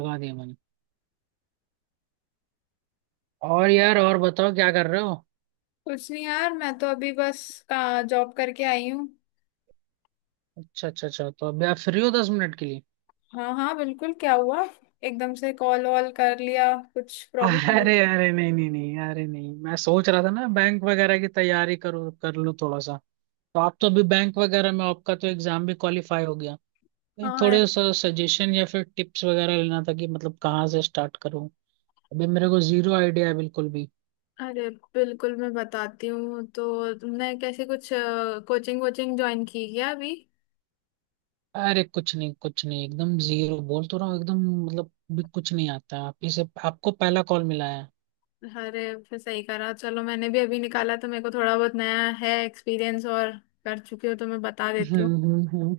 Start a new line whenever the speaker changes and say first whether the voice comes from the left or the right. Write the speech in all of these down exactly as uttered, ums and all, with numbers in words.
right: लगा दिया मैंने। और यार, और बताओ क्या कर रहे हो?
left: कुछ नहीं यार, मैं तो अभी बस का जॉब करके आई हूँ।
right: अच्छा अच्छा अच्छा, तो अभी आप फ्री हो दस मिनट के लिए?
left: हाँ हाँ बिल्कुल, क्या हुआ? एकदम से कॉल वॉल कर लिया, कुछ प्रॉब्लम हो?
right: अरे अरे नहीं नहीं नहीं, अरे नहीं, मैं सोच रहा था ना, बैंक वगैरह की तैयारी करूँ, कर लूँ थोड़ा सा। तो आप तो अभी बैंक वगैरह में, आपका तो एग्जाम भी क्वालिफाई हो गया? नहीं,
left: हाँ यार,
right: थोड़े सा सजेशन या फिर टिप्स वगैरह लेना था कि मतलब कहाँ से स्टार्ट करूँ। अभी मेरे को जीरो आइडिया है बिल्कुल भी।
left: अरे बिल्कुल, मैं बताती हूँ। तो तुमने कैसे कुछ कोचिंग वोचिंग ज्वाइन की क्या अभी?
right: अरे कुछ नहीं कुछ नहीं, एकदम जीरो बोल तो रहा हूँ एकदम। मतलब भी कुछ नहीं आता, आप ही से, आपको पहला कॉल मिला है।
left: अरे फिर सही करा, चलो, मैंने भी अभी निकाला तो मेरे को थोड़ा बहुत नया है एक्सपीरियंस, और कर चुकी हूँ तो मैं बता देती हूँ।
right: हम्म हम्म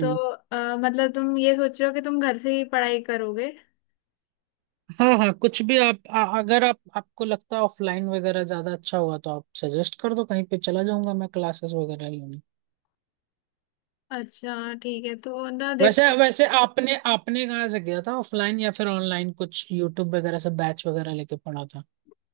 left: तो अ, मतलब तुम ये सोच रहे हो कि तुम घर से ही पढ़ाई करोगे?
right: हाँ हाँ, कुछ भी, आप आ, अगर आप, आपको लगता है ऑफलाइन वगैरह ज्यादा अच्छा हुआ तो आप सजेस्ट कर दो, कहीं पे चला जाऊंगा मैं क्लासेस वगैरह लेने।
left: अच्छा ठीक है, तो ना
right: वैसे
left: देखो
right: वैसे आपने आपने कहाँ से किया था, ऑफलाइन या फिर ऑनलाइन, कुछ यूट्यूब वगैरह से बैच वगैरह लेके पढ़ा था?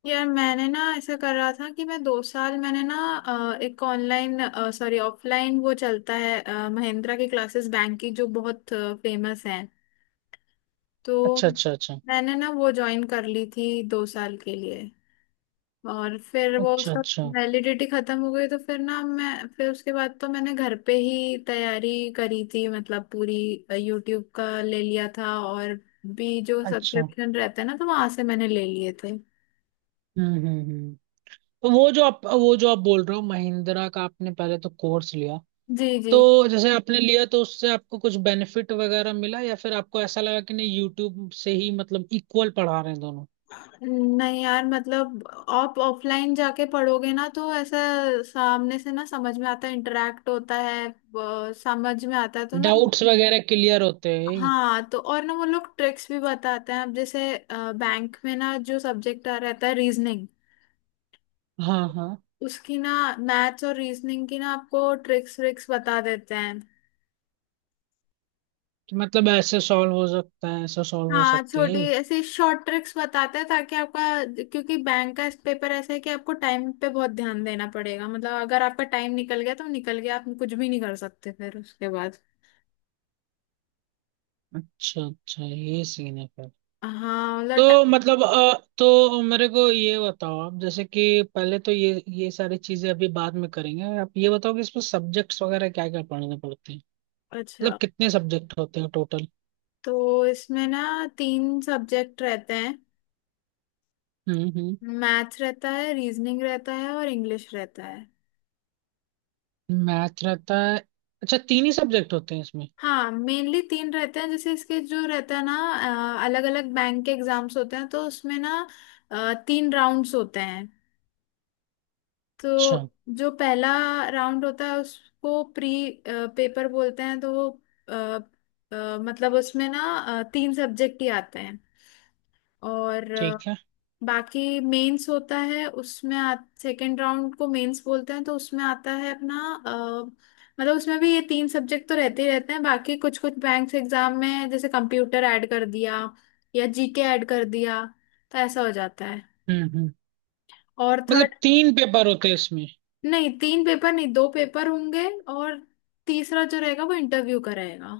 left: यार, मैंने ना ऐसा कर रहा था कि मैं दो साल, मैंने ना अ, एक ऑनलाइन, सॉरी ऑफलाइन वो चलता है, अ, महिंद्रा की क्लासेस, बैंक की, जो बहुत फेमस हैं। तो
right: अच्छा अच्छा अच्छा।
left: मैंने ना वो ज्वाइन कर ली थी दो साल के लिए, और फिर वो
right: अच्छा
left: उसका
right: अच्छा
left: वैलिडिटी खत्म हो गई, तो फिर ना मैं, फिर उसके बाद तो मैंने घर पे ही तैयारी करी थी, मतलब पूरी। यूट्यूब का ले लिया था और भी जो
right: अच्छा।
left: सब्सक्रिप्शन रहते हैं ना, तो वहां से मैंने ले लिए थे।
right: हम्म हम्म हम्म। तो वो जो आप वो जो आप बोल रहे हो, महिंद्रा का आपने पहले तो कोर्स लिया,
left: जी जी।
right: तो जैसे आपने लिया तो उससे आपको कुछ बेनिफिट वगैरह मिला या फिर आपको ऐसा लगा कि नहीं, यूट्यूब से ही मतलब इक्वल पढ़ा रहे हैं दोनों?
left: नहीं यार, मतलब आप ऑफलाइन जाके पढ़ोगे ना, तो ऐसा सामने से ना समझ में आता है, इंटरेक्ट होता है, अ, समझ में आता है तो ना।
right: डाउट्स वगैरह क्लियर होते हैं।
left: हाँ, तो और ना वो लोग ट्रिक्स भी बताते हैं। अब जैसे बैंक में ना जो सब्जेक्ट आ रहता है, रीजनिंग,
right: हाँ हाँ।
left: उसकी ना मैथ्स और रीजनिंग की ना आपको ट्रिक्स व्रिक्स बता देते हैं।
right: कि मतलब ऐसे सॉल्व हो सकता है, ऐसा सॉल्व हो
left: हाँ,
right: सकता
left: छोटी
right: है।
left: ऐसी शॉर्ट ट्रिक्स बताते हैं ताकि आपका, क्योंकि बैंक का पेपर ऐसा है कि आपको टाइम पे बहुत ध्यान देना पड़ेगा, मतलब अगर आपका टाइम निकल गया तो निकल गया, आप कुछ भी नहीं कर सकते फिर उसके बाद।
right: अच्छा अच्छा, ये सीन है फिर।
left: हाँ मतलब टा-
right: तो मतलब अ, तो मेरे को ये बताओ आप, जैसे कि पहले तो ये ये सारी चीजें अभी बाद में करेंगे, आप ये बताओ कि इसमें सब्जेक्ट्स वगैरह क्या क्या पढ़ने पड़ते हैं? मतलब
left: अच्छा,
right: कितने सब्जेक्ट होते हैं टोटल?
left: तो इसमें ना तीन सब्जेक्ट रहते हैं।
right: हम्म हम्म।
left: मैथ्स रहता है, रीजनिंग रहता है, और इंग्लिश रहता है।
right: मैथ रहता है? अच्छा, तीन ही सब्जेक्ट होते हैं इसमें?
left: हाँ मेनली तीन रहते हैं। जैसे इसके जो रहता है ना, अलग अलग बैंक के एग्जाम्स होते हैं, तो उसमें ना अ, तीन राउंड्स होते हैं।
right: अच्छा,
left: तो जो पहला राउंड होता है उसको प्री पेपर बोलते हैं, तो वो अ, अ, मतलब उसमें ना अ, तीन सब्जेक्ट ही आते हैं, और अ,
right: ठीक है।
left: बाकी मेंस होता है उसमें। आ, सेकेंड राउंड को मेंस बोलते हैं, तो उसमें आता है अपना, अ, मतलब उसमें भी ये तीन सब्जेक्ट तो रहते ही रहते हैं, बाकी कुछ कुछ बैंक्स एग्जाम में जैसे कंप्यूटर ऐड कर दिया या जीके ऐड कर दिया, तो ऐसा हो जाता है।
right: हम्म हम्म।
left: और थर्ड,
right: मतलब तीन पेपर होते हैं इसमें?
left: नहीं तीन पेपर नहीं, दो पेपर होंगे। और तीसरा जो रहेगा वो इंटरव्यू का रहेगा।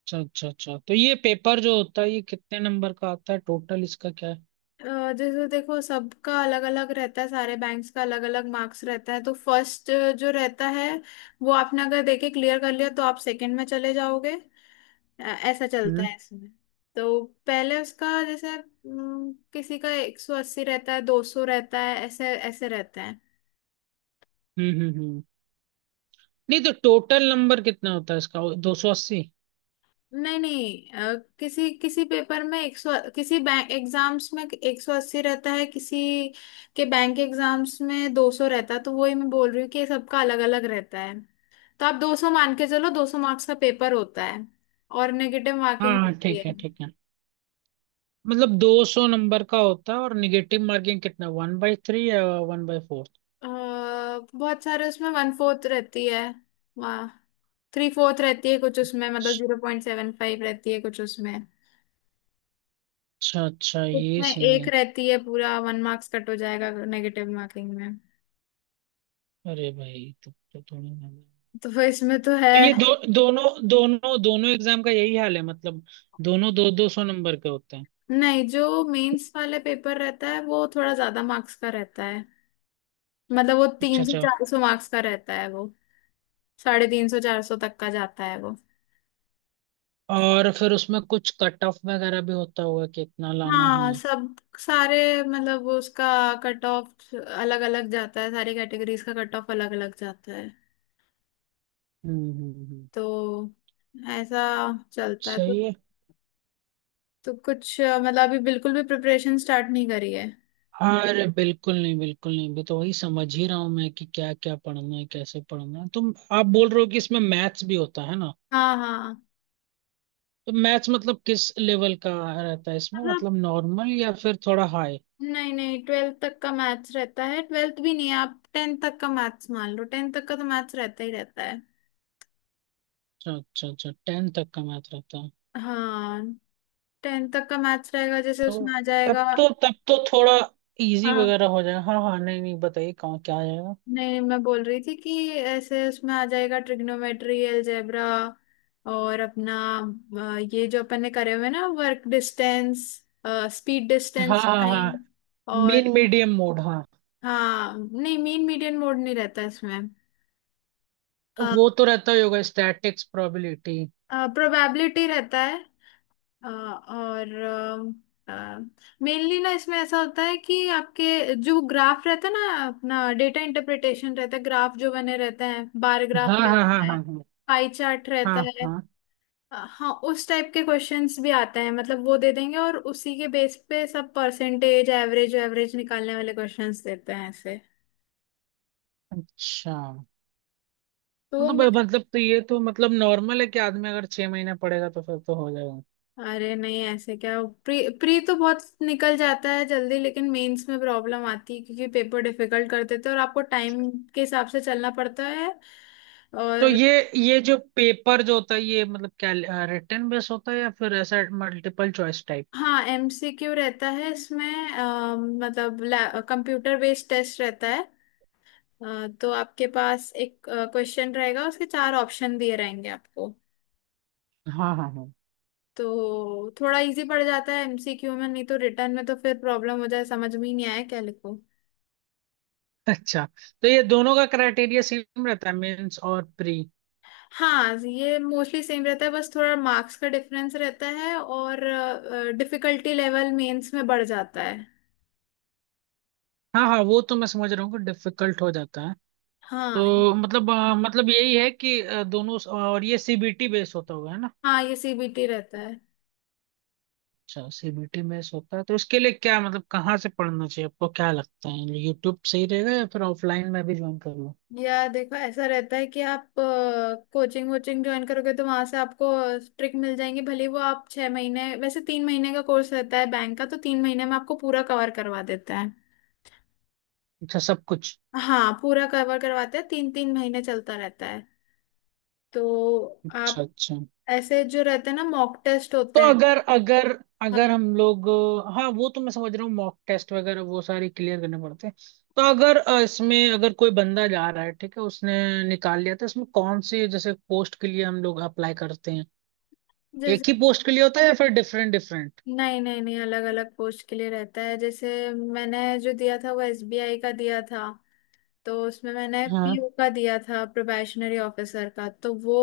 right: अच्छा अच्छा अच्छा, तो ये पेपर जो होता है ये कितने नंबर का आता है टोटल, इसका क्या है?
left: अ, जैसे देखो सबका अलग अलग रहता है, सारे बैंक्स का अलग अलग मार्क्स रहता है। तो फर्स्ट जो रहता है वो आपने अगर देखे क्लियर कर लिया तो आप सेकंड में चले जाओगे। अ, ऐसा चलता
right: हम्म
left: है इसमें। तो पहले उसका जैसे हम्म, किसी का एक सौ अस्सी रहता है, दो सौ रहता है, ऐसे ऐसे रहता है।
right: हम्म हम्म। हम्म। नहीं, तो टोटल नंबर कितना होता है इसका, दो सौ अस्सी?
left: नहीं नहीं, अ, किसी किसी पेपर में एक सौ, किसी बैंक एग्जाम्स में एक सौ अस्सी रहता है, किसी के बैंक एग्जाम्स में दो सौ रहता है। तो वही मैं बोल रही हूँ कि सबका अलग अलग रहता है। तो आप दो सौ मान के चलो, दो सौ मार्क्स का पेपर होता है, और नेगेटिव
right: हाँ
left: मार्किंग
right: हाँ,
left: रहती है।
right: ठीक है ठीक है। मतलब दो सौ नंबर का होता है, और निगेटिव मार्किंग कितना, वन बाई थ्री या वन बाई फोर?
left: अ, बहुत सारे उसमें वन फोर्थ रहती है, वहाँ थ्री फोर्थ रहती है कुछ उसमें, मतलब जीरो पॉइंट सेवन फाइव रहती है कुछ उसमें,
right: अच्छा अच्छा,
left: कुछ
right: ये
left: में
right: सीन
left: एक
right: है।
left: रहती है, पूरा वन मार्क्स कट हो जाएगा नेगेटिव मार्किंग में।
right: अरे भाई तो, तो थोड़ी ना-,
left: तो फिर इसमें तो है
right: तो ये दो दोनों, दोनों दोनों एग्जाम का यही हाल है मतलब, दोनों दो दो सौ नंबर के होते हैं?
left: नहीं। जो मेंस वाले पेपर रहता है वो थोड़ा ज्यादा मार्क्स का रहता है, मतलब वो
right: अच्छा
left: तीन सौ
right: अच्छा।
left: चार सौ मार्क्स का रहता है, वो साढ़े तीन सौ चार सौ तक का जाता है वो।
right: और फिर उसमें कुछ कट ऑफ वगैरह भी होता होगा कि इतना लाना
left: हाँ
right: है?
left: सब सारे, मतलब वो उसका कट ऑफ अलग अलग जाता है, सारी कैटेगरीज का कट ऑफ अलग अलग जाता है।
right: हम्म हम्म हम्म।
left: तो ऐसा चलता है तो,
right: सही है।
left: तो कुछ अ, मतलब अभी बिल्कुल भी प्रिपरेशन स्टार्ट नहीं करी है।
right: हाँ, अरे बिल्कुल नहीं बिल्कुल नहीं, अभी तो वही समझ ही रहा हूँ मैं कि क्या क्या पढ़ना है, कैसे पढ़ना है। तुम, आप बोल रहे हो कि इसमें मैथ्स भी होता है ना?
left: हाँ हाँ।
right: तो मैथ्स मतलब किस लेवल का रहता है इसमें,
left: मतलब
right: मतलब नॉर्मल या फिर थोड़ा हाई?
left: नहीं नहीं, ट्वेल्थ तक का मैथ्स रहता है, ट्वेल्थ भी नहीं, आप टेंथ तक का मैथ्स मान लो, टेंथ तक का तो मैथ्स रहता ही रहता है।
right: अच्छा अच्छा अच्छा, टेन तक का मैथ रहता है।
left: हाँ, टेंथ तक का मैथ्स रहेगा जैसे
right: तो
left: उसमें आ जाएगा।
right: तब तो तब तो थोड़ा इजी
left: हाँ
right: वगैरह हो जाए, हाँ हाँ, नहीं नहीं, बताइए कहाँ क्या आएगा।
left: नहीं, मैं बोल रही थी कि ऐसे उसमें आ जाएगा, ट्रिग्नोमेट्री, अलजेब्रा, और अपना अ, ये जो अपन ने करे हुए ना, वर्क डिस्टेंस, स्पीड
right: हाँ
left: डिस्टेंस
right: हाँ हाँ।
left: फाइंड, और
right: मीन मीडियम मोड, हाँ।
left: हाँ, नहीं मीन मीडियन मोड नहीं रहता इसमें।
right: वो तो रहता ही होगा, स्टैटिक्स प्रोबेबिलिटी।
left: प्रोबेबिलिटी रहता है। अ, और मेनली ना इसमें ऐसा होता है कि आपके जो ग्राफ रहता है ना, अपना डेटा इंटरप्रिटेशन रहता है। ग्राफ जो बने रहते हैं, बार ग्राफ
right: हाँ हाँ हाँ
left: रहता
right: हाँ
left: है,
right: हाँ।
left: पाई चार्ट रहता
right: हाँ
left: है।
right: हाँ।
left: अ, हाँ उस टाइप के क्वेश्चंस भी आते हैं, मतलब वो दे देंगे और उसी के बेस पे सब परसेंटेज, एवरेज, एवरेज निकालने वाले क्वेश्चंस देते हैं ऐसे।
right: अच्छा।
left: तो वो,
right: तो ब-, मतलब तो ये तो मतलब नॉर्मल है, कि आदमी अगर छह महीना पढ़ेगा तो फिर तो हो जाएगा।
left: अरे नहीं ऐसे क्या, प्री प्री तो बहुत निकल जाता है जल्दी, लेकिन मेंस में प्रॉब्लम आती है, क्योंकि पेपर डिफिकल्ट कर देते हैं, तो और आपको टाइम के हिसाब से चलना पड़ता है,
right: तो
left: और
right: ये ये जो पेपर जो होता है ये मतलब क्या, रिटर्न बेस होता है या फिर ऐसा मल्टीपल चॉइस टाइप?
left: हाँ एमसीक्यू रहता है इसमें। अ, मतलब कंप्यूटर बेस्ड टेस्ट रहता है। अ, तो आपके पास एक क्वेश्चन रहेगा, उसके चार ऑप्शन दिए रहेंगे आपको।
right: हाँ हाँ हाँ।
left: तो थोड़ा इजी पड़ जाता है एमसीक्यू में, नहीं तो रिटर्न में तो फिर प्रॉब्लम हो जाए, समझ में ही नहीं आया क्या लिखो।
right: अच्छा, तो ये दोनों का क्राइटेरिया सेम रहता है मेंस और प्री?
left: हाँ, ये मोस्टली सेम रहता है, बस थोड़ा मार्क्स का डिफरेंस रहता है, और डिफिकल्टी लेवल मेंस में बढ़ जाता है।
right: हाँ हाँ, वो तो मैं समझ रहा हूँ कि डिफिकल्ट हो जाता है।
left: हाँ
right: तो मतलब अ, मतलब यही है कि अ, दोनों, और ये सी बी टी बेस होता होगा है ना?
left: हाँ, ये सीबीटी रहता है।
right: अच्छा, सी बी टी में होता है, तो उसके लिए क्या, मतलब कहाँ से पढ़ना चाहिए, आपको क्या लगता है यूट्यूब सही रहेगा या फिर ऑफलाइन में भी ज्वाइन कर लूँ?
left: या देखो ऐसा रहता है कि आप कोचिंग वोचिंग ज्वाइन करोगे तो वहां से आपको ट्रिक मिल जाएंगी, भले वो आप छह महीने, वैसे तीन महीने का कोर्स रहता है बैंक का, तो तीन महीने में आपको पूरा कवर करवा देता है।
right: अच्छा, सब कुछ?
left: हाँ पूरा कवर करवाते हैं, तीन तीन महीने चलता रहता है। तो
right: अच्छा
left: आप
right: अच्छा।
left: ऐसे जो रहते हैं ना, मॉक टेस्ट
right: तो
left: होते हैं।
right: अगर अगर
left: हाँ,
right: अगर हम लोग, हाँ, वो तो मैं समझ रहा हूँ, मॉक टेस्ट वगैरह वो सारी क्लियर करने पड़ते हैं। तो अगर अ, इसमें अगर कोई बंदा जा रहा है, ठीक है, उसने निकाल लिया, तो इसमें कौन सी जैसे पोस्ट के लिए हम लोग अप्लाई करते हैं,
left: जिस
right: एक ही पोस्ट के लिए होता है या फिर डिफरेंट डिफरेंट?
left: नहीं नहीं नहीं, अलग अलग पोस्ट के लिए रहता है। जैसे मैंने जो दिया था वो एसबीआई का दिया था, तो उसमें मैंने
right: हाँ।
left: पीओ का दिया था, प्रोबेशनरी ऑफिसर का, तो वो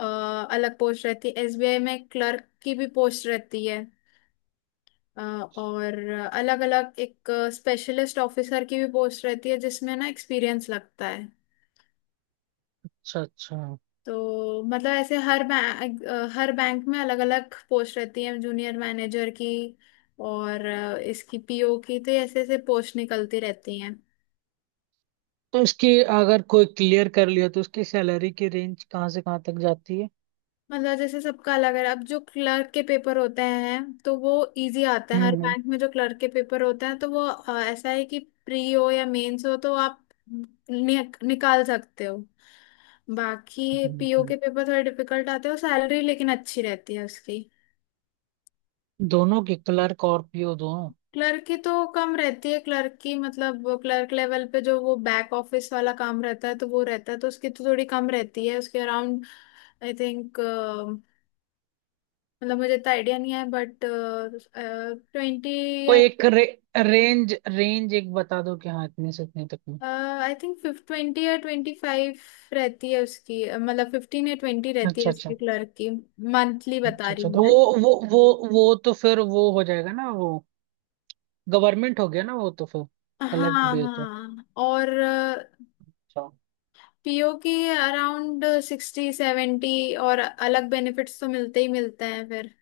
left: अ, अलग पोस्ट रहती है। एसबीआई में क्लर्क की भी पोस्ट रहती है, अ, और अलग अलग, एक स्पेशलिस्ट ऑफिसर की भी पोस्ट रहती है जिसमें ना एक्सपीरियंस लगता है।
right: अच्छा अच्छा।
left: तो मतलब ऐसे हर बैंक, हर बैंक में अलग अलग पोस्ट रहती है, जूनियर मैनेजर की और अ, इसकी पीओ की, तो ऐसे ऐसे पोस्ट निकलती रहती हैं।
right: तो इसकी, अगर कोई क्लियर कर लिया तो उसकी सैलरी की रेंज कहाँ से कहाँ तक जाती है?
left: मतलब जैसे सबका अलग है, अब जो क्लर्क के पेपर होते हैं तो वो इजी आता है,
right: हम्म
left: हर
right: हम्म,
left: बैंक में जो क्लर्क के पेपर होते हैं तो वो अ, ऐसा है कि प्री हो या मेंस हो तो आप नि, निकाल सकते हो। बाकी
right: हम्म,
left: पीओ
right: हम्म।
left: के पेपर थोड़े डिफिकल्ट आते हैं, और सैलरी लेकिन अच्छी रहती है उसकी।
right: दोनों की, क्लर्क और पी ओ दोनों?
left: क्लर्क की तो कम रहती है, क्लर्क की मतलब क्लर्क लेवल पे जो वो बैक ऑफिस वाला काम रहता है तो वो रहता है, तो उसकी तो थोड़ी कम रहती है उसके अराउंड। आई थिंक मतलब मुझे इतना आइडिया नहीं है, बट ट्वेंटी या,
right: कोई एक रे-, रेंज रेंज एक बता दो कि हाँ इतने से इतने तक में।
left: आई थिंक फिफ्ट ट्वेंटी या ट्वेंटी फाइव रहती है उसकी, अ, मतलब फिफ्टीन या ट्वेंटी रहती है
right: अच्छा
left: उसकी
right: अच्छा
left: क्लर्क की, मंथली बता
right: अच्छा
left: रही
right: अच्छा।
left: हूँ
right: तो
left: मैं।
right: वो वो वो वो तो फिर वो हो जाएगा ना, वो गवर्नमेंट हो गया ना वो, तो फिर कलेक्ट
left: हाँ
right: भी है तो।
left: हाँ, और
right: हम्म।
left: पीओ की अराउंड सिक्सटी सेवेंटी, और अलग बेनिफिट्स तो मिलते ही मिलते हैं फिर।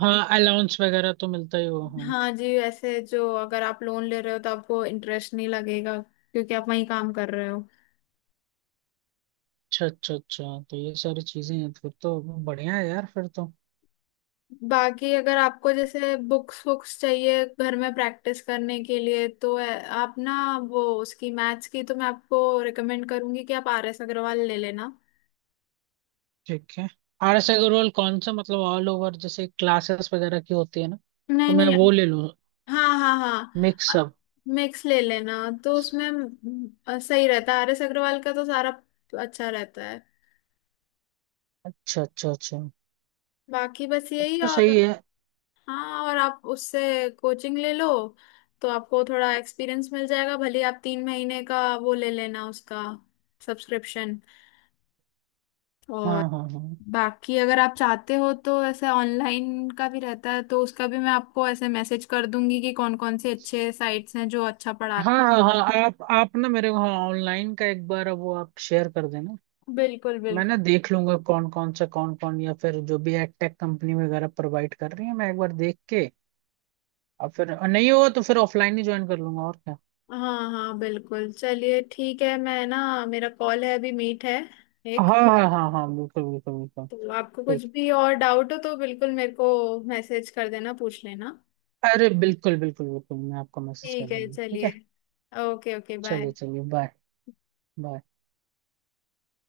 right: हाँ, अलाउंस वगैरह तो मिलता ही वो, हाँ।
left: हाँ जी, ऐसे जो अगर आप लोन ले रहे हो तो आपको इंटरेस्ट नहीं लगेगा, क्योंकि आप वहीं काम कर रहे हो।
right: अच्छा अच्छा अच्छा, तो ये सारी चीजें हैं फिर तो, बढ़िया है यार फिर तो।
left: बाकी अगर आपको जैसे बुक्स बुक्स चाहिए घर में प्रैक्टिस करने के लिए तो अ, आप ना वो, उसकी मैथ्स की तो मैं आपको रिकमेंड करूंगी कि आप आर एस अग्रवाल ले लेना।
right: ठीक है। आर एस ए का रोल कौन सा मतलब ऑल ओवर जैसे क्लासेस वगैरह की होती है ना, तो
left: नहीं
right: मैं
left: नहीं।
right: वो ले लूँ?
left: हाँ हाँ हाँ,
right: मिक्सअप।
left: मिक्स ले लेना। तो उसमें म, अ, सही रहता है, आरएस अग्रवाल का तो सारा अच्छा रहता है।
right: अच्छा अच्छा अच्छा,
left: बाकी बस
right: तब
left: यही,
right: तो
left: और
right: सही है।
left: हाँ, और आप उससे कोचिंग ले लो तो आपको थोड़ा एक्सपीरियंस मिल जाएगा, भले ही आप तीन महीने का वो ले लेना उसका सब्सक्रिप्शन। और
right: हाँ हाँ हाँ
left: बाकी अगर आप चाहते हो तो ऐसे ऑनलाइन का भी रहता है, तो उसका भी मैं आपको ऐसे मैसेज कर दूंगी कि कौन कौन से अच्छे साइट्स हैं जो अच्छा पढ़ाते
right: हाँ हाँ हाँ, आप आप ना मेरे को, हाँ, ऑनलाइन का एक बार वो आप शेयर कर देना।
left: हैं, बिल्कुल
right: मैं
left: बिल्कुल।
right: ना देख लूंगा कौन कौन सा, कौन कौन, या फिर जो भी एडटेक कंपनी वगैरह प्रोवाइड कर रही है मैं एक बार देख के। और फिर और नहीं हुआ तो फिर ऑफलाइन ही ज्वाइन कर लूंगा, और क्या।
left: हाँ हाँ बिल्कुल चलिए, ठीक है, मैं ना, मेरा कॉल है अभी, मीट है एक।
right: हाँ हाँ हाँ हाँ, बिल्कुल बिल्कुल बिल्कुल।
left: तो आपको
right: ठीक।
left: कुछ भी और डाउट हो तो बिल्कुल मेरे को मैसेज कर देना, पूछ लेना।
right: अरे बिल्कुल बिल्कुल बिल्कुल, मैं आपको मैसेज कर
left: ठीक है,
right: दूंगा, ठीक
left: चलिए,
right: है?
left: Okay okay, bye.
right: चलिए चलिए बाय। बाय।